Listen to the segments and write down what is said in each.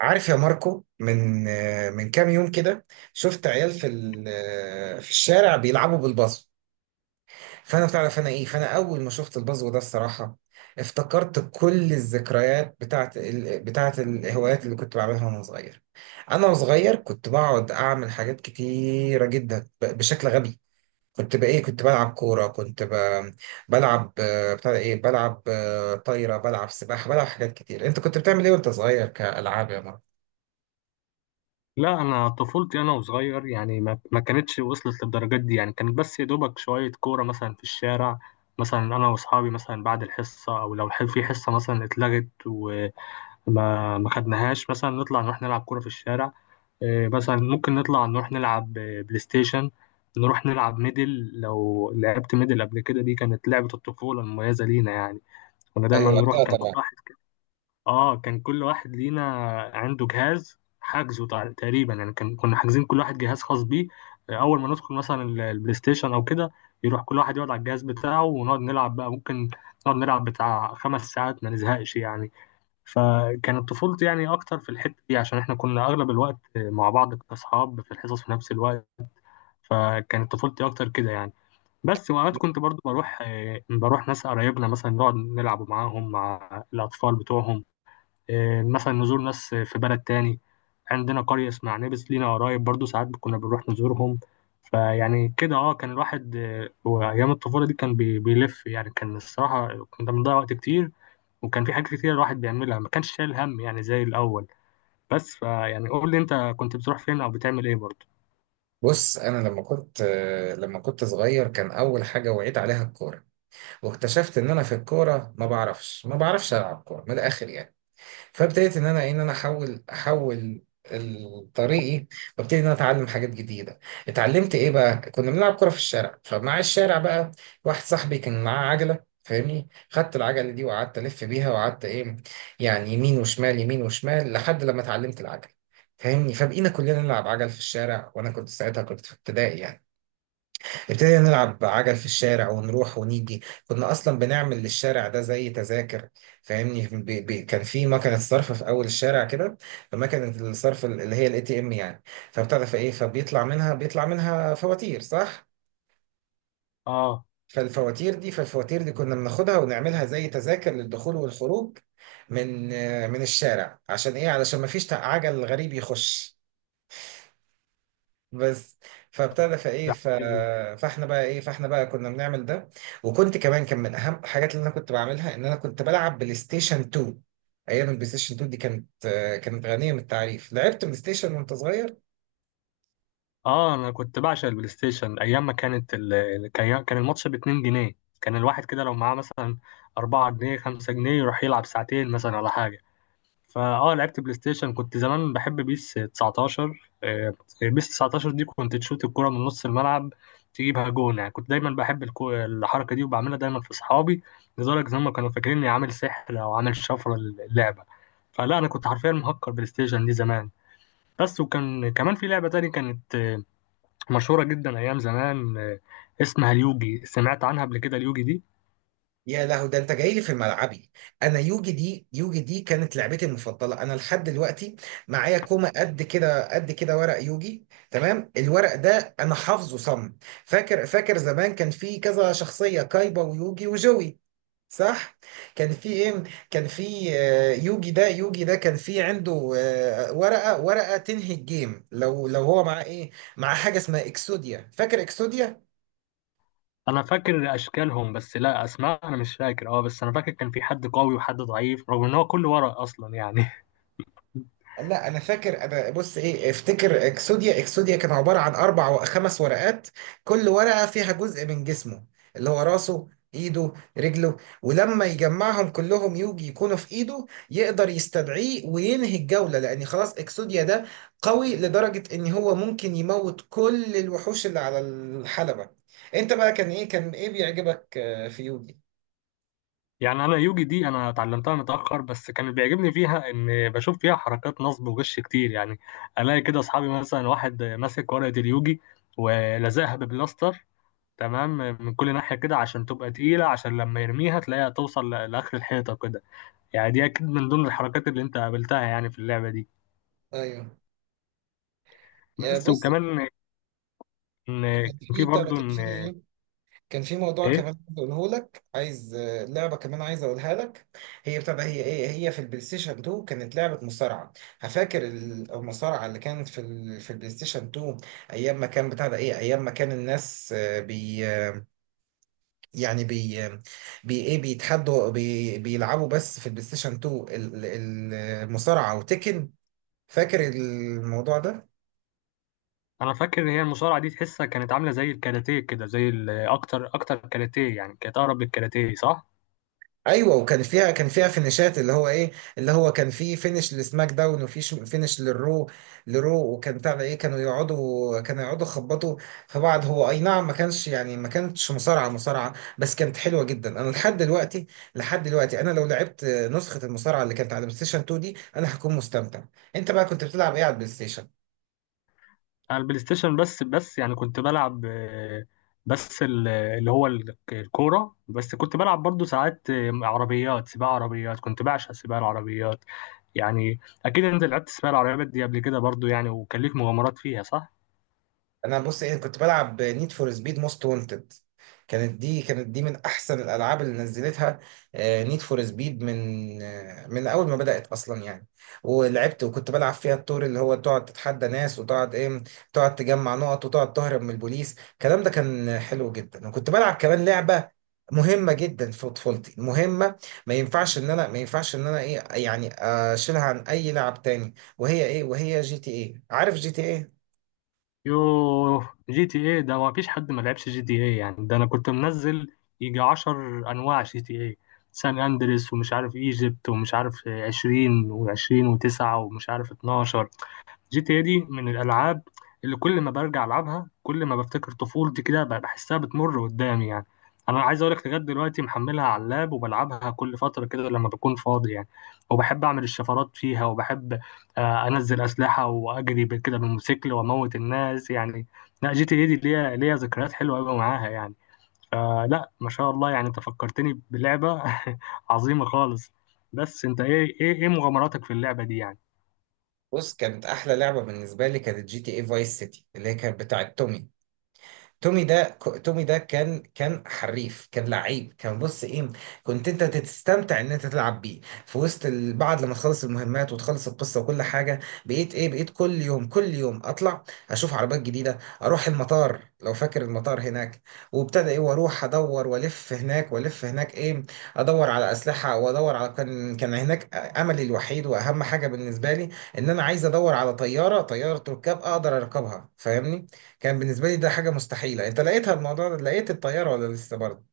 عارف يا ماركو، من كام يوم كده. شفت عيال في ال- آه، في الشارع بيلعبوا بالبازو. فانا بتعرف انا ايه فانا اول ما شفت البازو ده الصراحه، افتكرت كل الذكريات بتاعت الهوايات اللي كنت بعملها وانا صغير. انا وصغير كنت بقعد اعمل حاجات كتيره جدا بشكل غبي. كنت بقى ايه كنت بلعب كوره، بلعب بتاع ده ايه بلعب طايره، بلعب سباحه، بلعب حاجات كتير. انت كنت بتعمل ايه وانت صغير كالعاب يا ماركو؟ لا، انا طفولتي انا وصغير يعني ما كانتش وصلت للدرجات دي. يعني كانت بس يا دوبك شويه كوره مثلا في الشارع. مثلا انا واصحابي مثلا بعد الحصه، او لو في حصه مثلا اتلغت وما ما خدناهاش، مثلا نطلع نروح نلعب كوره في الشارع. إيه، مثلا ممكن نطلع نروح نلعب بلاي ستيشن، نروح نلعب ميدل. لو لعبت ميدل قبل كده، دي كانت لعبه الطفوله المميزه لينا يعني. كنا دايما ايوه، لا نروح، كان كل طبعا. واحد، اه كان كل واحد لينا عنده جهاز حجزه تقريبا يعني، كان كنا حاجزين كل واحد جهاز خاص بيه. آه، اول ما ندخل مثلا البلاي ستيشن او كده، يروح كل واحد يقعد على الجهاز بتاعه، ونقعد نلعب بقى. ممكن نقعد نلعب بتاع خمس ساعات ما نزهقش يعني. فكانت طفولتي يعني اكتر في الحتة دي، عشان احنا كنا اغلب الوقت مع بعض كاصحاب في الحصص في نفس الوقت. فكانت طفولتي اكتر كده يعني. بس وأوقات كنت برضو بروح ناس قرايبنا مثلا نقعد نلعب معاهم مع الأطفال بتوعهم. آه، مثلا نزور ناس في بلد تاني. عندنا قرية اسمها عنابس، لينا قرايب برضو ساعات كنا بنروح نزورهم. فيعني كده اه كان الواحد، آه، وأيام الطفولة دي كان بيلف يعني. كان الصراحة كنا بنضيع وقت كتير، وكان في حاجات كتير الواحد بيعملها ما كانش شايل هم يعني زي الأول. بس فيعني قول لي أنت كنت بتروح فين أو بتعمل إيه برضو. بص، انا لما كنت صغير كان اول حاجه وعيت عليها الكوره، واكتشفت ان انا في الكوره ما بعرفش العب كوره من الاخر يعني. فابتديت ان انا احول طريقي، وابتدي ان انا اتعلم حاجات جديده. اتعلمت ايه بقى، كنا بنلعب كره في الشارع، فمع الشارع بقى واحد صاحبي كان معاه عجله، فاهمني، خدت العجله دي وقعدت الف بيها وقعدت ايه يعني، يمين وشمال يمين وشمال لحد لما اتعلمت العجله، فاهمني. فبقينا كلنا نلعب عجل في الشارع، وانا كنت ساعتها كنت في ابتدائي يعني. ابتدينا نلعب عجل في الشارع ونروح ونيجي. كنا اصلا بنعمل للشارع ده زي تذاكر، فاهمني. بي بي كان في مكنه صرف في اول الشارع كده، فمكنه الصرف اللي هي الاي تي ام يعني. فبتعرف ايه، فبيطلع منها فواتير، صح. اه فالفواتير دي كنا بناخدها ونعملها زي تذاكر للدخول والخروج من من الشارع، عشان ايه، علشان ما فيش عجل غريب يخش بس. فابتدى فايه ده ف... فاحنا بقى كنا بنعمل ده. وكنت كمان، كان من اهم الحاجات اللي انا كنت بعملها ان انا كنت بلعب بلاي ستيشن 2. ايام البلاي ستيشن 2 دي كانت غنيه من التعريف. لعبت بلاي ستيشن وانت صغير؟ اه، انا كنت بعشق البلاي ستيشن ايام ما كان كان الماتش ب 2 جنيه. كان الواحد كده لو معاه مثلا 4 جنيه 5 جنيه يروح يلعب ساعتين مثلا ولا حاجه. فاه لعبت بلاي ستيشن، كنت زمان بحب بيس 19. آه، بيس 19 دي كنت تشوت الكره من نص الملعب تجيبها جون يعني. كنت دايما بحب الحركه دي، وبعملها دايما في اصحابي لدرجه ان هم كانوا فاكرين اني عامل سحر او عامل شفره للعبه. فلا انا كنت حرفيا مهكر بلاي ستيشن دي زمان. بس وكان كمان في لعبه تانية كانت مشهورة جدا أيام زمان، آه، اسمها اليوجي. سمعت عنها قبل كده اليوجي دي؟ يا لهو، ده انت جاي لي في ملعبي. انا يوجي دي كانت لعبتي المفضله انا لحد دلوقتي. معايا كومه قد كده قد كده ورق يوجي، تمام. الورق ده انا حافظه صم. فاكر زمان، كان في كذا شخصيه، كايبا ويوجي وجوي، صح؟ كان في ايه كان في يوجي ده كان في عنده ورقة تنهي الجيم لو هو مع ايه، مع حاجة اسمها اكسوديا، فاكر اكسوديا؟ أنا فاكر أشكالهم بس لا أسماء أنا مش فاكر. أه بس أنا فاكر كان في حد قوي وحد ضعيف رغم إن هو كله ورق أصلا يعني. لا انا فاكر، انا بص ايه، افتكر اكسوديا كان عباره عن اربع وخمس ورقات، كل ورقه فيها جزء من جسمه، اللي هو راسه ايده رجله، ولما يجمعهم كلهم يوجي يكونوا في ايده، يقدر يستدعيه وينهي الجوله، لان خلاص اكسوديا ده قوي لدرجه ان هو ممكن يموت كل الوحوش اللي على الحلبه. انت بقى كان ايه، كان ايه بيعجبك في يوجي؟ يعني أنا اليوجي دي أنا اتعلمتها متأخر، بس كان اللي بيعجبني فيها إن بشوف فيها حركات نصب وغش كتير يعني. ألاقي كده أصحابي مثلا واحد ماسك ورقة اليوجي ولزقها ببلاستر، تمام، من كل ناحية كده عشان تبقى تقيلة، عشان لما يرميها تلاقيها توصل لآخر الحيطة كده. يعني دي اكيد من ضمن الحركات اللي انت قابلتها يعني في اللعبه دي. ايوه، يا بس بص، وكمان ان، كان كان في في بتاع ده، برضو كان ان، في إيه؟ كان في موضوع ايه، كمان عايز اقوله لك، عايز لعبه كمان عايز اقولها لك. هي بتبقى هي ايه، هي في البلاي ستيشن 2 كانت لعبه مصارعه. هفاكر المصارعه اللي كانت في في البلاي ستيشن 2. ايام ما كان بتاع ده ايه، ايام ما كان الناس آه، بي آه، يعني بي آه، بي ايه بيتحدوا، بيلعبوا بس في البلاي ستيشن 2 المصارعه وتكن، فاكر الموضوع ده؟ انا فاكر ان هي المصارعه دي تحسها كانت عامله زي الكاراتيه كده، زي اكتر كاراتيه يعني، كانت اقرب للكاراتيه، صح. ايوه، وكان فيها كان فيها فينيشات، اللي هو ايه، اللي هو كان في فينيش لسماك داون، وفي فينيش لرو. وكان بتاع ده ايه، كانوا يقعدوا يخبطوا في بعض. هو اي نعم ما كانش يعني، ما كانتش مصارعه، بس كانت حلوه جدا. انا لحد دلوقتي، انا لو لعبت نسخه المصارعه اللي كانت على بلاي ستيشن 2 دي انا هكون مستمتع. انت بقى كنت بتلعب ايه على البلاي ستيشن؟ انا البلاي ستيشن بس يعني كنت بلعب، آه، بس ال- اللي هو ال- الكوره، بس كنت بلعب برضو ساعات آه، عربيات سباق. عربيات كنت بعشق سباق العربيات يعني. اكيد انت لعبت سباق العربيات دي قبل كده برضو يعني، وكان ليك مغامرات فيها صح. انا بص ايه، كنت بلعب نيد فور سبيد موست وانتد، كانت دي من احسن الالعاب اللي نزلتها. نيد فور سبيد، من من اول ما بدات اصلا يعني. ولعبت وكنت بلعب فيها الدور اللي هو تقعد تتحدى ناس وتقعد ايه، تقعد تجمع نقط وتقعد تهرب من البوليس، الكلام ده كان حلو جدا. وكنت بلعب كمان لعبه مهمه جدا في طفولتي، مهمه ما ينفعش ان انا ايه يعني اشيلها عن اي لعب تاني، وهي ايه، وهي جي تي ايه، عارف جي تي ايه. يوه، جي تي ايه ده ما فيش حد ما لعبش جي تي ايه يعني. ده انا كنت منزل يجي عشر انواع جي تي ايه، سان اندريس ومش عارف ايجيبت ومش عارف عشرين وعشرين وتسعة ومش عارف اتناشر. جي تي إيه دي من الالعاب اللي كل ما برجع العبها كل ما بفتكر طفولتي كده بحسها بتمر قدامي يعني. انا عايز اقول لك لغايه دلوقتي محملها على اللاب وبلعبها كل فتره كده لما بكون فاضي يعني. وبحب اعمل الشفرات فيها، وبحب، آه، انزل اسلحه واجري كده بالموتوسيكل واموت الناس يعني. لا جي تي إيه دي ليها ذكريات حلوه قوي معاها يعني. فلا ما شاء الله يعني، انت فكرتني بلعبه عظيمه خالص. بس انت ايه ايه مغامراتك في اللعبه دي يعني. بص، كانت احلى لعبه بالنسبه لي كانت جي تي اي فايس سيتي، اللي هي كانت بتاعه تومي. تومي ده كان كان حريف، كان لعيب، كان بص ايه، كنت انت تستمتع ان انت تلعب بيه في وسط بعد لما تخلص المهمات وتخلص القصه وكل حاجه. بقيت ايه، بقيت كل يوم كل يوم اطلع اشوف عربيات جديده، اروح المطار لو فاكر المطار هناك. وابتدى ايه، واروح ادور والف هناك والف هناك ايه، ادور على اسلحه وادور على، كان هناك املي الوحيد واهم حاجه بالنسبه لي ان انا عايز ادور على طياره، طياره ركاب اقدر اركبها، فاهمني. كان بالنسبة لي ده حاجة مستحيلة، انت لقيتها الموضوع ده، لقيت الطيارة ولا لسه برضه؟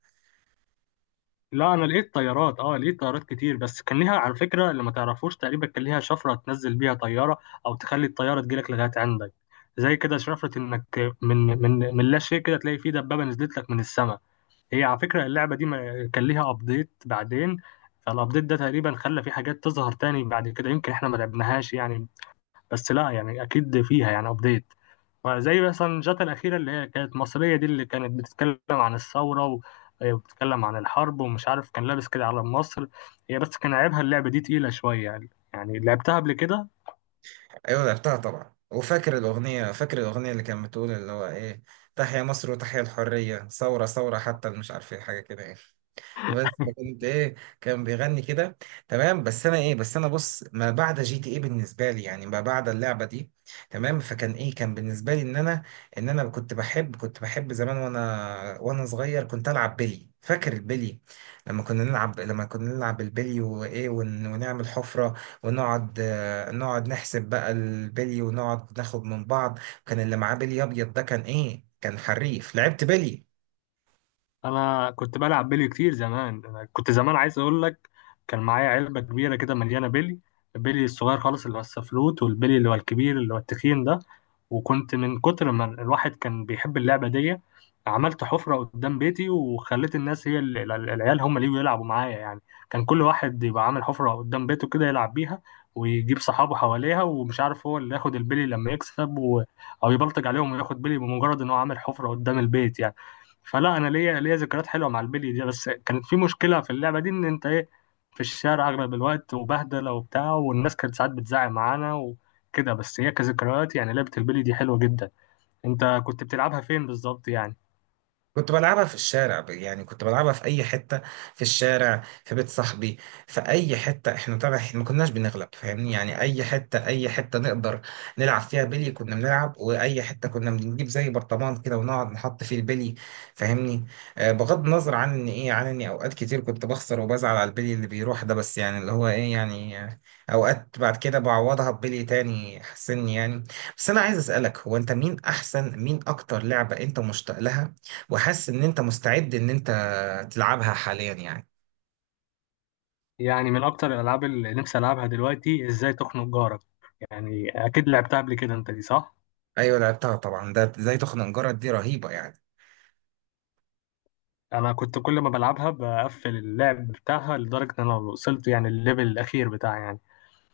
لا انا لقيت طيارات، اه لقيت طيارات كتير، بس كان ليها على فكره اللي ما تعرفوش تقريبا، كان ليها شفره تنزل بيها طياره او تخلي الطياره تجيلك لغايه عندك. زي كده شفره انك من لا شيء كده تلاقي في دبابه نزلت لك من السماء. هي على فكره اللعبه دي ما كان ليها ابديت بعدين. فالابديت ده تقريبا خلى في حاجات تظهر تاني بعد كده، يمكن احنا ما لعبناهاش يعني. بس لا يعني اكيد فيها يعني ابديت، زي مثلا الجاتا الأخيرة اللي هي كانت مصرية دي، اللي كانت بتتكلم عن وبتتكلم عن الحرب ومش عارف، كان لابس كده على مصر. هي بس كان عيبها اللعبة دي تقيلة شوية، يعني يعني لعبتها قبل كده. ايوه لعبتها طبعا، وفاكر الأغنية، فاكر الأغنية اللي كانت بتقول اللي هو ايه، تحيا مصر وتحيا الحرية، ثورة ثورة، حتى مش عارف ايه، حاجة كده يعني، بس. فكنت ايه، كان بيغني كده، تمام. بس انا ايه، بس انا بص، ما بعد جي تي ايه بالنسبه لي يعني، ما بعد اللعبه دي، تمام. فكان ايه، كان بالنسبه لي ان انا كنت بحب زمان وانا صغير كنت العب بيلي، فاكر البيلي؟ لما كنا نلعب البلي ونعمل حفره ونقعد آه، نقعد نحسب بقى البلي، ونقعد ناخد من بعض. كان اللي معاه بلي ابيض ده كان ايه، كان حريف. لعبت بلي؟ انا كنت بلعب بيلي كتير زمان. انا كنت زمان عايز اقول لك كان معايا علبه كبيره كده مليانه بيلي. البيلي الصغير خالص اللي هو السفلوت، والبيلي اللي هو الكبير اللي هو التخين ده. وكنت من كتر ما الواحد كان بيحب اللعبه دي، عملت حفره قدام بيتي، وخليت الناس، هي العيال هم اللي يجوا يلعبوا معايا يعني. كان كل واحد يبقى عامل حفره قدام بيته كده يلعب بيها ويجيب صحابه حواليها، ومش عارف هو اللي ياخد البيلي لما يكسب او يبلطج عليهم وياخد بيلي بمجرد ان هو عامل حفره قدام البيت يعني. فلا انا ليا ذكريات حلوه مع البلي دي. بس كانت في مشكله في اللعبه دي ان انت ايه، في الشارع اغلب الوقت وبهدله وبتاع، والناس كانت ساعات بتزعق معانا وكده. بس هي كذكريات يعني لعبه البلي دي حلوه جدا. انت كنت بتلعبها فين بالظبط يعني؟ كنت بلعبها في الشارع، يعني كنت بلعبها في اي حته، في الشارع، في بيت صاحبي، في اي حته، احنا طبعا إحنا ما كناش بنغلب، فاهمني، يعني اي حته اي حته نقدر نلعب فيها بلي كنا بنلعب. واي حته كنا بنجيب زي برطمان كده، ونقعد نحط فيه البلي، فاهمني. آه، بغض النظر عن ان ايه، عن اني اوقات كتير كنت بخسر وبزعل على البلي اللي بيروح ده، بس يعني اللي هو ايه يعني اوقات بعد كده بعوضها ببلي تاني حسني يعني. بس انا عايز اسالك، هو انت مين احسن، مين اكتر لعبه انت مشتاق لها وحاسس ان انت مستعد ان انت تلعبها حاليا يعني؟ يعني من اكتر الالعاب اللي نفسي العبها دلوقتي ازاي تخنق جارك. يعني اكيد لعبتها قبل كده انت دي صح. ايوه لعبتها طبعا، ده زي تخنجرة، دي رهيبة يعني. انا كنت كل ما بلعبها بقفل اللعب بتاعها لدرجه ان انا وصلت يعني الليفل الاخير بتاعي يعني.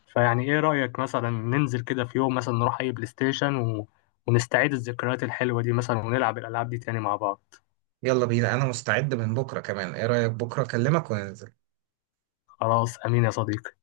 فيعني ايه رأيك مثلا ننزل كده في يوم مثلا نروح اي بلاي ستيشن ونستعيد الذكريات الحلوة دي مثلا ونلعب الألعاب دي تاني مع بعض. يلا بينا، انا مستعد من بكرة كمان، ايه رأيك بكرة اكلمك وننزل. خلاص أمين يا صديقي.